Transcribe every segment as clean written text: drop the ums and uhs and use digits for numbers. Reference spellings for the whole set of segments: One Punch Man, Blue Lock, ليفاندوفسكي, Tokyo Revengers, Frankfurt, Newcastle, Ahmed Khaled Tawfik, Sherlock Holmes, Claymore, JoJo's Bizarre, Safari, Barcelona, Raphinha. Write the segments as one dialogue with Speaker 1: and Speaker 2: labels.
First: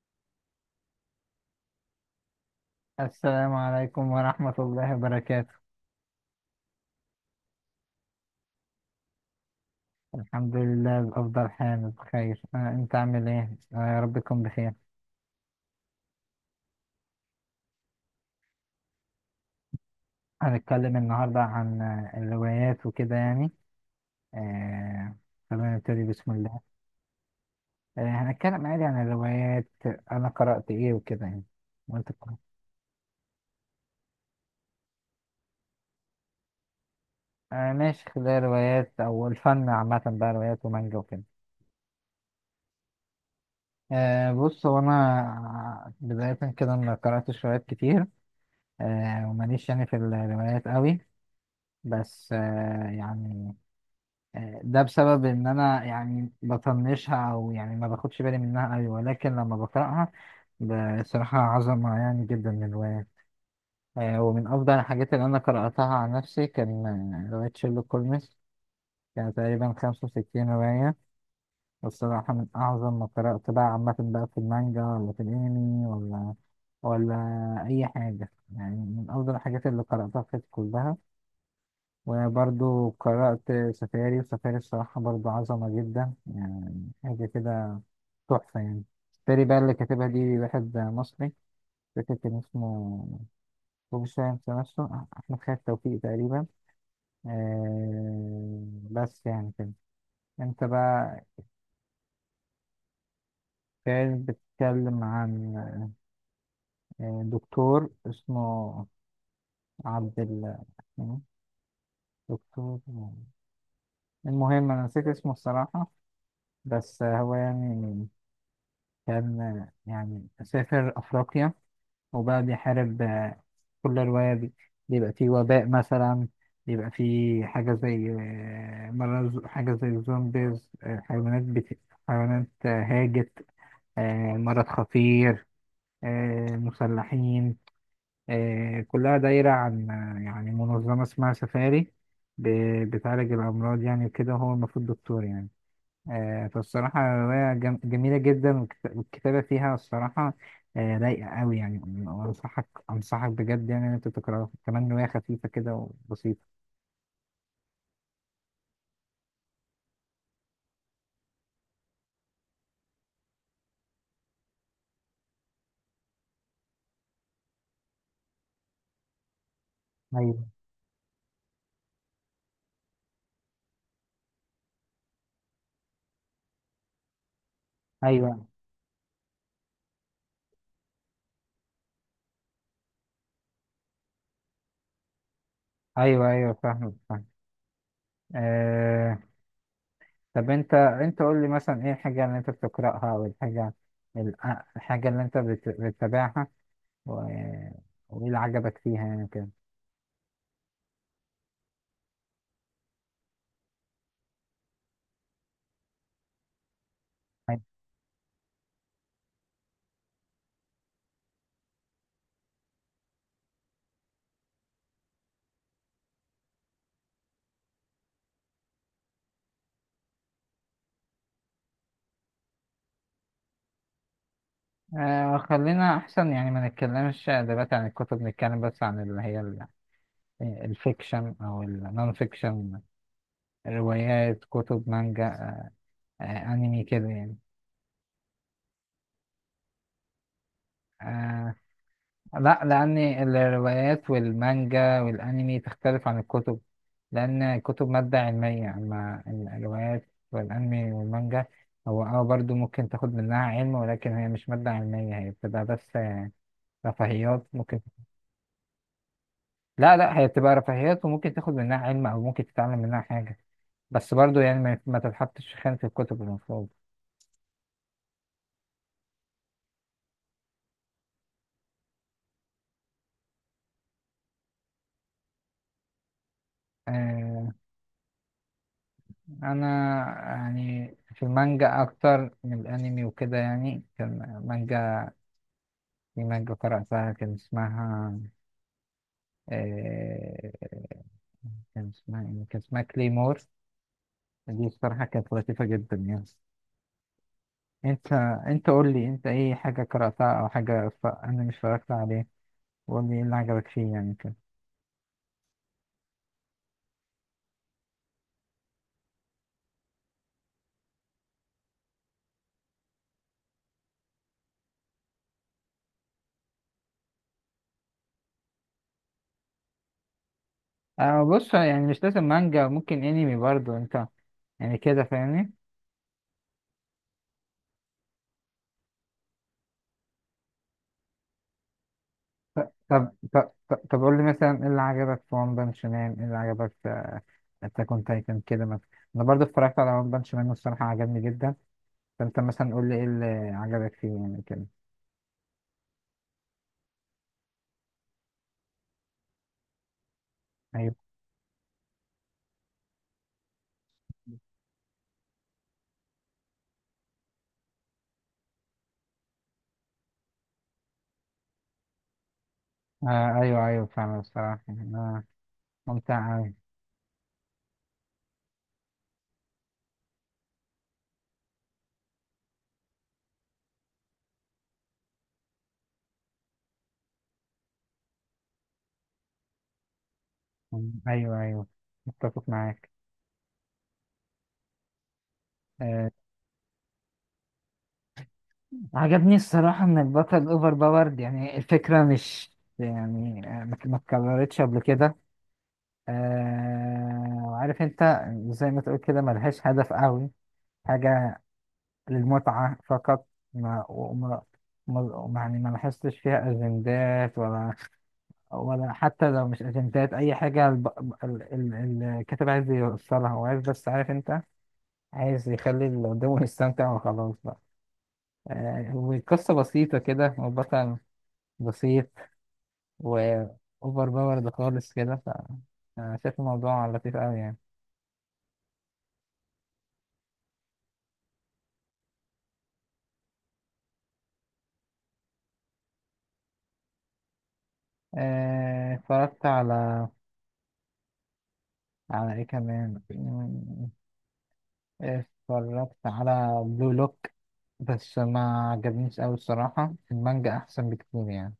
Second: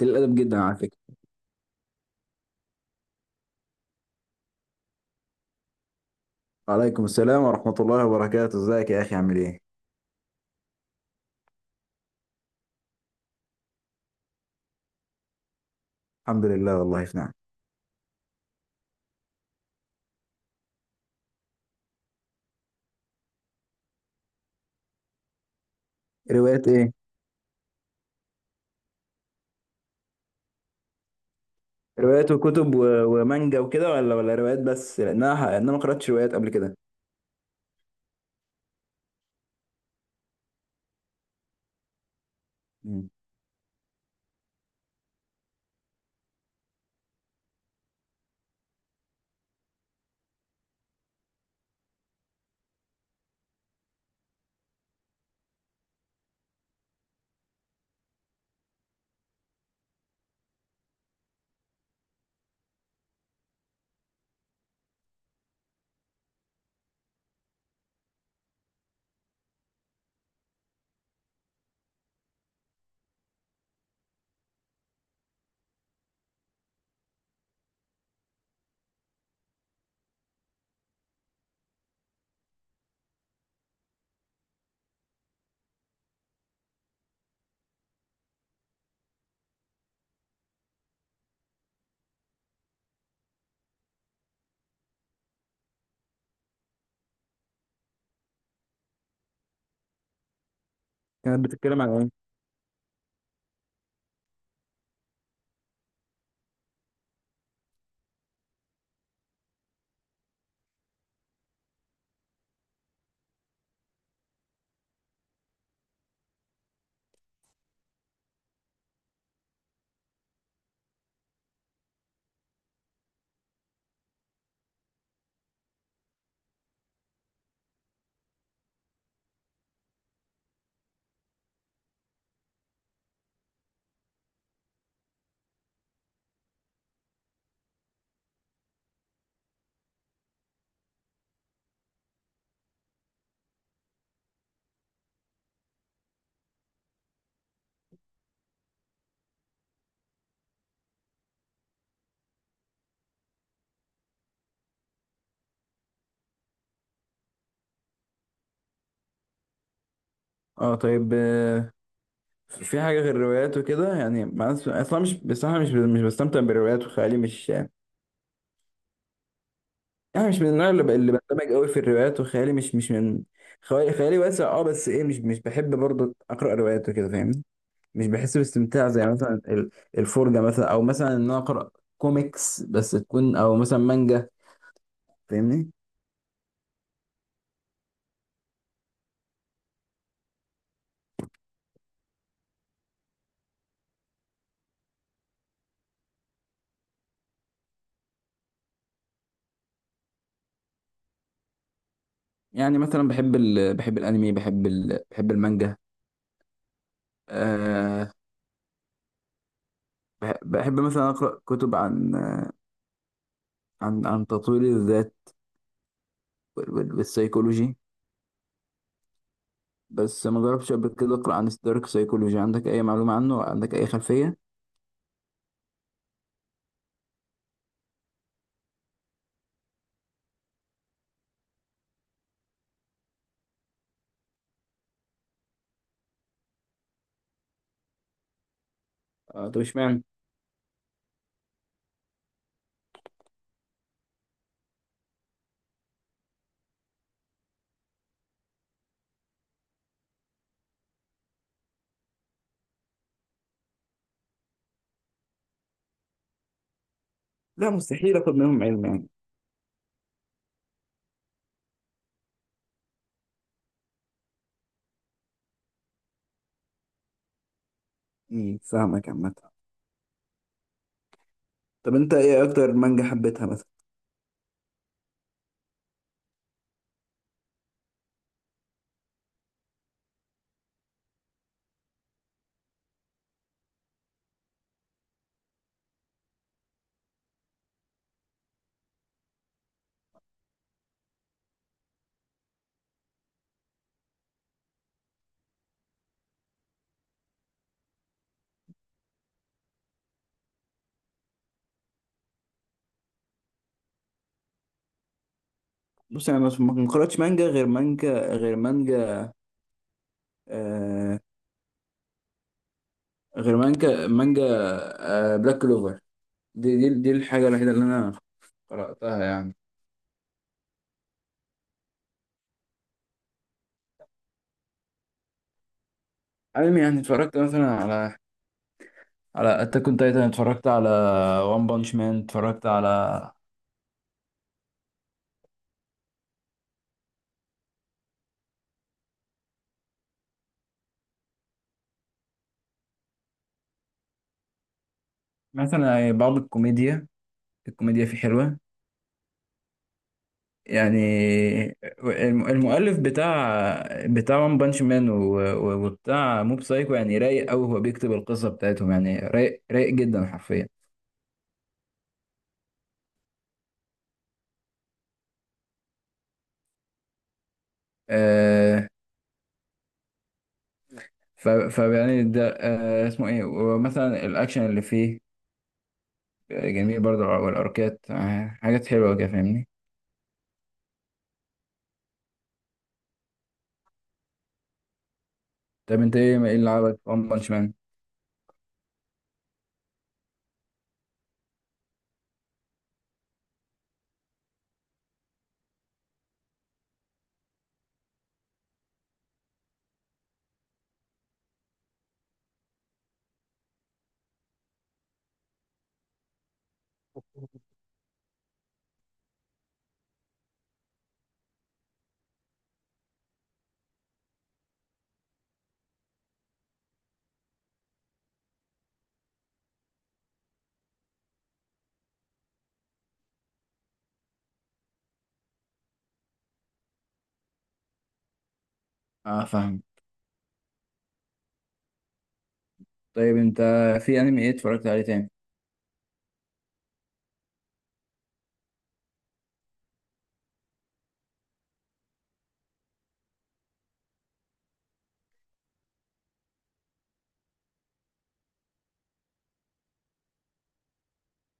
Speaker 1: قليل الادب جدا على فكره.
Speaker 2: السلام عليكم ورحمة الله وبركاته.
Speaker 1: وعليكم السلام ورحمه الله وبركاته، ازيك يا اخي؟ عامل ايه؟
Speaker 2: الحمد لله بأفضل حال بخير. أنت عامل إيه؟ يا رب تكون بخير.
Speaker 1: الحمد لله، والله في نعم.
Speaker 2: هنتكلم النهاردة عن الروايات وكده يعني. آه، خلينا نبتدي بسم الله.
Speaker 1: روايات ايه؟
Speaker 2: هنتكلم عادي عن الروايات، أنا قرأت إيه وكده يعني، وأنت
Speaker 1: روايات
Speaker 2: قرأت؟
Speaker 1: وكتب و- ومانجا وكده، ولا روايات بس؟ لانها، لأن انا ما قراتش روايات قبل كده.
Speaker 2: ماشي، خلال روايات أو الفن عامة بقى، روايات ومانجا وكده.
Speaker 1: مم.
Speaker 2: بص، هو أنا بداية كده ما قرأتش روايات كتير. وماليش يعني في الروايات قوي، بس يعني ده بسبب ان انا يعني بطنشها او يعني ما باخدش بالي منها قوي، ولكن لما بقراها بصراحة عظمة يعني جدا من الرواية. ومن افضل الحاجات اللي انا قرأتها عن نفسي كان رواية شيرلوك هولمز، كان تقريبا 65 رواية، والصراحة من اعظم ما قرأت بقى عامة بقى في المانجا ولا في الانمي ولا ولا اي حاجة، يعني من افضل الحاجات اللي قرأتها في حياتي كلها. وبرضو قرأت سفاري، وسفاري الصراحة برضو عظمة جدا، يعني حاجة كده تحفة يعني. سفاري بقى اللي كاتبها دي واحد مصري، فاكر كان اسمه، هو مش فاهم نفسه، أحمد خالد توفيق تقريبا. آه، بس يعني كده. أنت بقى.
Speaker 1: كانت بتتكلم عن ايه؟
Speaker 2: كان بتتكلم عن دكتور اسمه عبد ال دكتور، المهم أنا نسيت اسمه الصراحة، بس هو يعني كان يعني سافر أفريقيا وبقى بيحارب كل رواية بيبقى فيه وباء مثلا، بيبقى فيه حاجة زي مرض، حاجة زي الزومبيز، حيوانات هاجت، مرض خطير، مسلحين. كلها دايرة عن يعني منظمة اسمها سفاري، بتعالج الأمراض يعني وكده، هو المفروض دكتور يعني. فالصراحة رواية جميلة جدا، والكتابة فيها الصراحة رايقة أوي يعني. وأنصحك بجد يعني إن أنت تقراها، كمان رواية خفيفة كده وبسيطة.
Speaker 1: اه، طيب. في حاجه غير الروايات وكده؟ يعني مع اصلا مش، بصراحه مش بستمتع بالروايات، وخيالي مش يعني، مش
Speaker 2: أيوه،
Speaker 1: من النوع اللي اللي بندمج قوي في الروايات، وخيالي مش من، خيالي واسع اه، بس ايه، مش بحب برضه اقرا روايات وكده، فاهمني؟ مش بحس
Speaker 2: أيوه،
Speaker 1: باستمتاع زي مثلا الفرجة، مثلا او مثلا ان انا اقرا كوميكس بس، تكون او مثلا مانجا. فاهمني؟
Speaker 2: أيوه، أيوه، فاهمك فاهم. أه، طب أنت قول لي مثلا إيه الحاجة اللي أنت بتقرأها أو الحاجة، ال- الحاجة اللي أنت بتتابعها، و- وإيه اللي عجبك فيها يعني كده؟
Speaker 1: يعني مثلا بحب بحب الانمي، بحب بحب المانجا. أه. بحب مثلا اقرا كتب عن، عن تطوير الذات وال- وال- والسيكولوجي. بس ما جربتش قبل كده اقرا عن الدارك سايكولوجي. عندك اي معلومة عنه؟ عندك اي خلفية؟
Speaker 2: خلينا أحسن يعني ما نتكلمش دلوقتي عن الكتب، نتكلم بس عن اللي هي الفيكشن او النون فيكشن، روايات كتب مانجا آه، انمي كده يعني.
Speaker 1: آه، طب اشمعنى؟
Speaker 2: آه، لا، لان الروايات والمانجا والانمي تختلف عن الكتب، لان الكتب مادة علمية، اما الروايات والانمي والمانجا هو اه برضو ممكن تاخد منها علم، ولكن هي مش مادة علمية، هي بتبقى بس رفاهيات
Speaker 1: لا،
Speaker 2: ممكن.
Speaker 1: مستحيل اخد منهم علم يعني.
Speaker 2: لا، لا، هي بتبقى رفاهيات وممكن تاخد منها علم او ممكن تتعلم منها حاجة، بس برضو يعني ما تتحطش في خانة الكتب المفروض.
Speaker 1: مم، فاهمك عامة. طب انت ايه اكتر مانجا حبيتها مثلا؟
Speaker 2: آه، انا يعني في المانجا اكتر من الانمي وكده يعني، كان مانجا، في مانجا قرأتها كان اسمها آه، كان اسمها إيه؟ كان اسمها كليمور. دي الصراحة كانت لطيفة جدا يعني. انت انت قول لي، انت ايه حاجة قرأتها او حاجة انا مش اتفرجت عليه، وقول لي ايه اللي عجبك فيه يعني كده.
Speaker 1: بص، انا ما قرأتش مانجا غير مانجا، غير مانجا، آه، غير مانجا، مانجا، آه، بلاك كلوفر. دي الحاجة الوحيدة اللي انا قرأتها يعني.
Speaker 2: آه، بص يعني مش لازم مانجا، ممكن انمي برضو، انت يعني كده فاهمني.
Speaker 1: انمي يعني اتفرجت مثلا على، على اتاك اون تايتن، اتفرجت على وان بانش مان، اتفرجت
Speaker 2: طب
Speaker 1: على
Speaker 2: طب طب طب قول لي مثلا ايه اللي عجبك في ون بانش مان، ايه اللي عجبك، انت كنت كان كده مثلا. انا برضه اتفرجت على ون بانش مان والصراحه عجبني جدا، فانت مثلا قول لي ايه اللي عجبك فيه يعني كده.
Speaker 1: مثلا بعض الكوميديا. الكوميديا فيه حلوة
Speaker 2: ايوه.
Speaker 1: يعني. المؤلف بتاع وان بانش مان وبتاع موب سايكو يعني رايق قوي، هو بيكتب القصة بتاعتهم يعني رايق، رايق جدا حرفيا.
Speaker 2: آه، ايوه ايوه فعلا، الصراحه آه ممتع اوي.
Speaker 1: آه. ف- فيعني ده آه اسمه ايه، ومثلا الاكشن اللي فيه آه، جميل برضه، والاركات آه حاجات حلوه كده، فاهمني؟
Speaker 2: ايوه ايوه، متفق معاك.
Speaker 1: طب
Speaker 2: آه،
Speaker 1: انت ايه، ايه اللي عجبك في ون بانش مان؟
Speaker 2: عجبني الصراحه ان البطل اوفر باورد، يعني الفكره مش يعني ما اتكررتش قبل كده. آه، وعارف انت، زي ما تقول كده، ملهاش هدف قوي، حاجه للمتعة فقط. ما وما ما يعني ما لاحظتش فيها أجندات، ولا حتى لو مش أجندات أي حاجة، الكاتب عايز يوصلها، هو عايز بس عارف أنت، عايز يخلي اللي قدامه يستمتع وخلاص بقى. آه، والقصة بسيطة كده، والبطل بسيط، وأوفر باورد خالص كده، ف أنا شايف الموضوع لطيف أوي يعني.
Speaker 1: اه، فاهم. طيب انت، في انمي ايه اتفرجت عليه تاني؟
Speaker 2: اتفرجت على، على إيه كمان، اتفرجت على بلو لوك، بس ما عجبنيش أوي الصراحة، المانجا أحسن بكتير يعني.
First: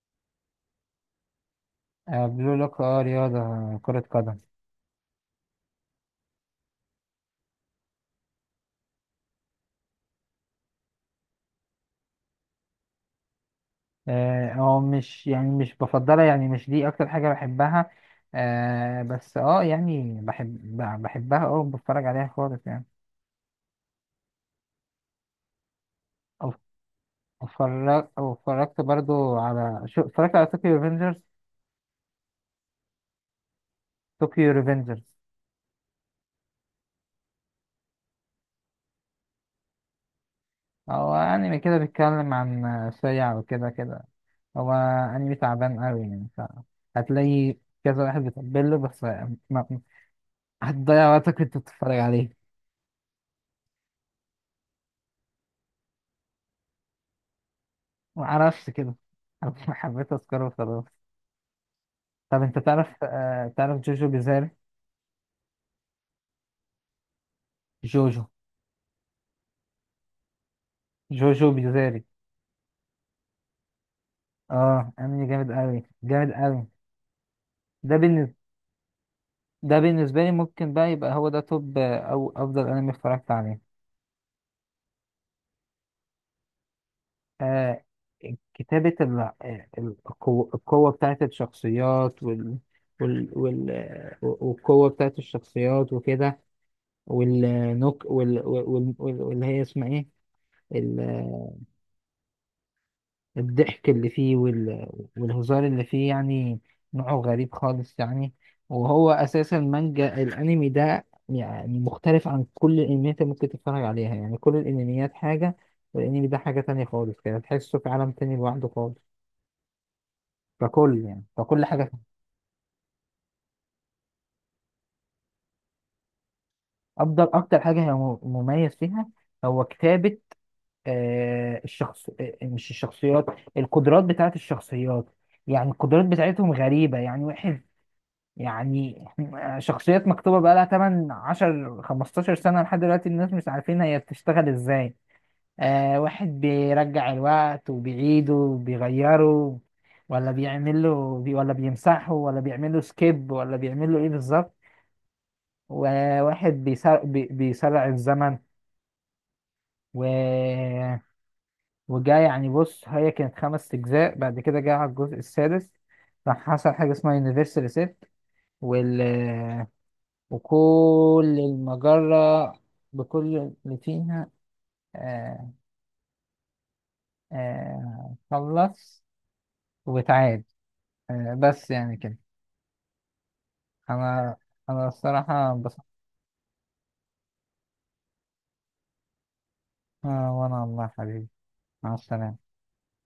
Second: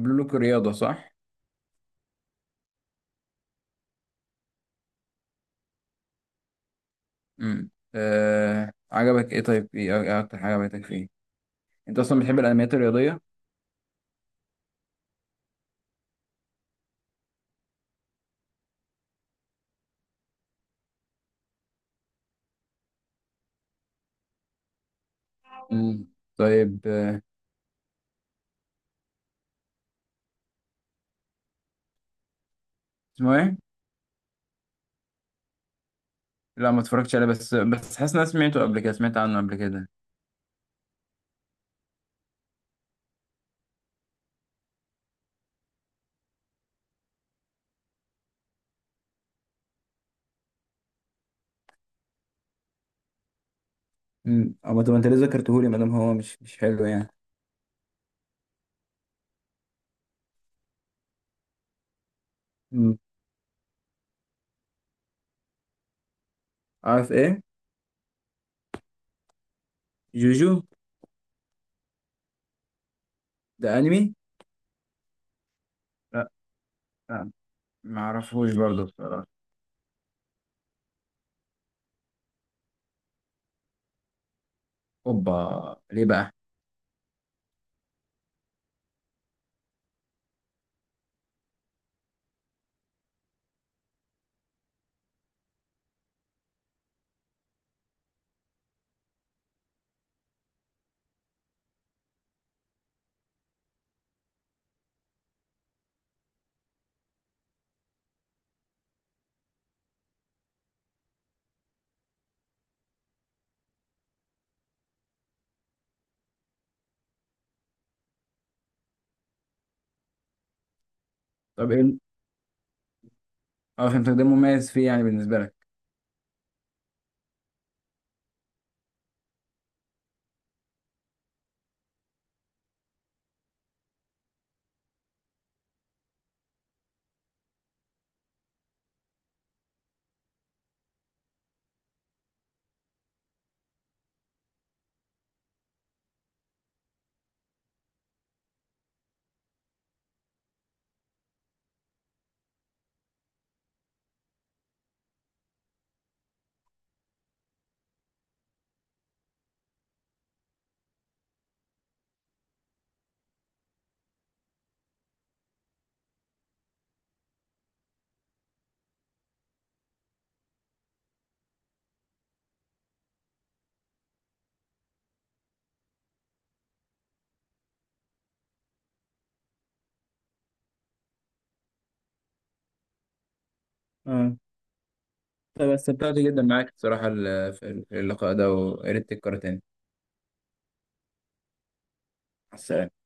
Speaker 1: بلو لوك الرياضه، صح؟
Speaker 2: آه، بلو لوك، اه رياضة، كرة قدم.
Speaker 1: امم. آه عجبك ايه؟ طيب، ايه اكتر حاجه عجبتك فيه؟ انت اصلا بتحب الانميات الرياضيه؟
Speaker 2: اه، هو مش يعني، مش بفضلها يعني، مش دي أكتر حاجة بحبها، بس اه يعني بحبها اه، بتفرج عليها خالص يعني.
Speaker 1: امم. طيب آه،
Speaker 2: اتفرجت برضو على شو، اتفرجت على طوكيو ريفنجرز.
Speaker 1: اسمه ايه؟
Speaker 2: طوكيو ريفنجرز،
Speaker 1: لا، ما اتفرجتش عليه، بس حاسس ان انا سمعته قبل كده، سمعت عنه قبل كده.
Speaker 2: هو أنمي كده بيتكلم عن سريع وكده، كده هو انمي تعبان قوي يعني، ف هتلاقي كذا واحد بيتقبل له، بس ما... هتضيع وقتك وانت بتتفرج عليه.
Speaker 1: امم. أما طب انت ليه ذكرتهولي ما دام هو مش حلو يعني؟
Speaker 2: معرفش كده، أنا حبيت اذكره وخلاص. طب انت تعرف
Speaker 1: مم.
Speaker 2: تعرف جوجو بيزاري؟
Speaker 1: عارف ايه؟
Speaker 2: جوجو
Speaker 1: جوجو.
Speaker 2: جوجو بيزاري،
Speaker 1: ده انمي؟
Speaker 2: اه انمي جامد قوي،
Speaker 1: لا
Speaker 2: جامد قوي.
Speaker 1: لا
Speaker 2: ده
Speaker 1: ما
Speaker 2: بالنسبة
Speaker 1: اعرفوش برضه بصراحه.
Speaker 2: ده بالنسبة لي ممكن بقى يبقى هو ده توب او افضل انمي اتفرجت عليه.
Speaker 1: اوبا ليه بقى؟
Speaker 2: آه، كتابة القوة بتاعت الشخصيات، وال وال وال والقوة بتاعت الشخصيات وكده، واللي هي اسمها ايه، ال- آه، الضحك اللي فيه والهزار اللي فيه يعني، نوعه غريب خالص يعني. وهو أساسا مانجا، الأنمي ده يعني مختلف عن كل الأنميات اللي ممكن تتفرج عليها يعني، كل الأنميات حاجة والأنمي ده حاجة تانية خالص كده، تحسه في عالم تاني لوحده خالص ككل يعني، ككل
Speaker 1: طب ايه
Speaker 2: حاجة فيها.
Speaker 1: اه فهمتك. ده مميز فيه يعني بالنسبه لك؟
Speaker 2: أفضل أكتر حاجة هي مميز فيها، هو كتابة الشخص مش الشخصيات، القدرات بتاعت الشخصيات، يعني القدرات بتاعتهم غريبة يعني واحد يعني، شخصيات مكتوبة بقى لها 8 10 15 سنة لحد دلوقتي الناس مش عارفين هي بتشتغل ازاي. آه، واحد بيرجع الوقت وبيعيده وبيغيره، ولا بيعمل له بي، ولا بيمسحه، ولا بيعمل له سكيب، ولا بيعمل له ايه بالظبط. وواحد بيسرع الزمن و... وجا يعني بص، هي كانت 5 أجزاء بعد كده جه على الجزء السادس، راح حصل حاجة اسمها يونيفرسال ريسيت، وال... وكل المجرة بكل اللي فيها آه، خلص وتعاد. بس يعني كده. أنا
Speaker 1: اه،
Speaker 2: أنا الصراحة
Speaker 1: طب
Speaker 2: انبسطت.
Speaker 1: استمتعت جدا معاك بصراحة في اللقاء ده، ويا ريت تتكرر تاني.
Speaker 2: وأنا والله يا حبيبي، مع السلامة.
Speaker 1: مع السلامة.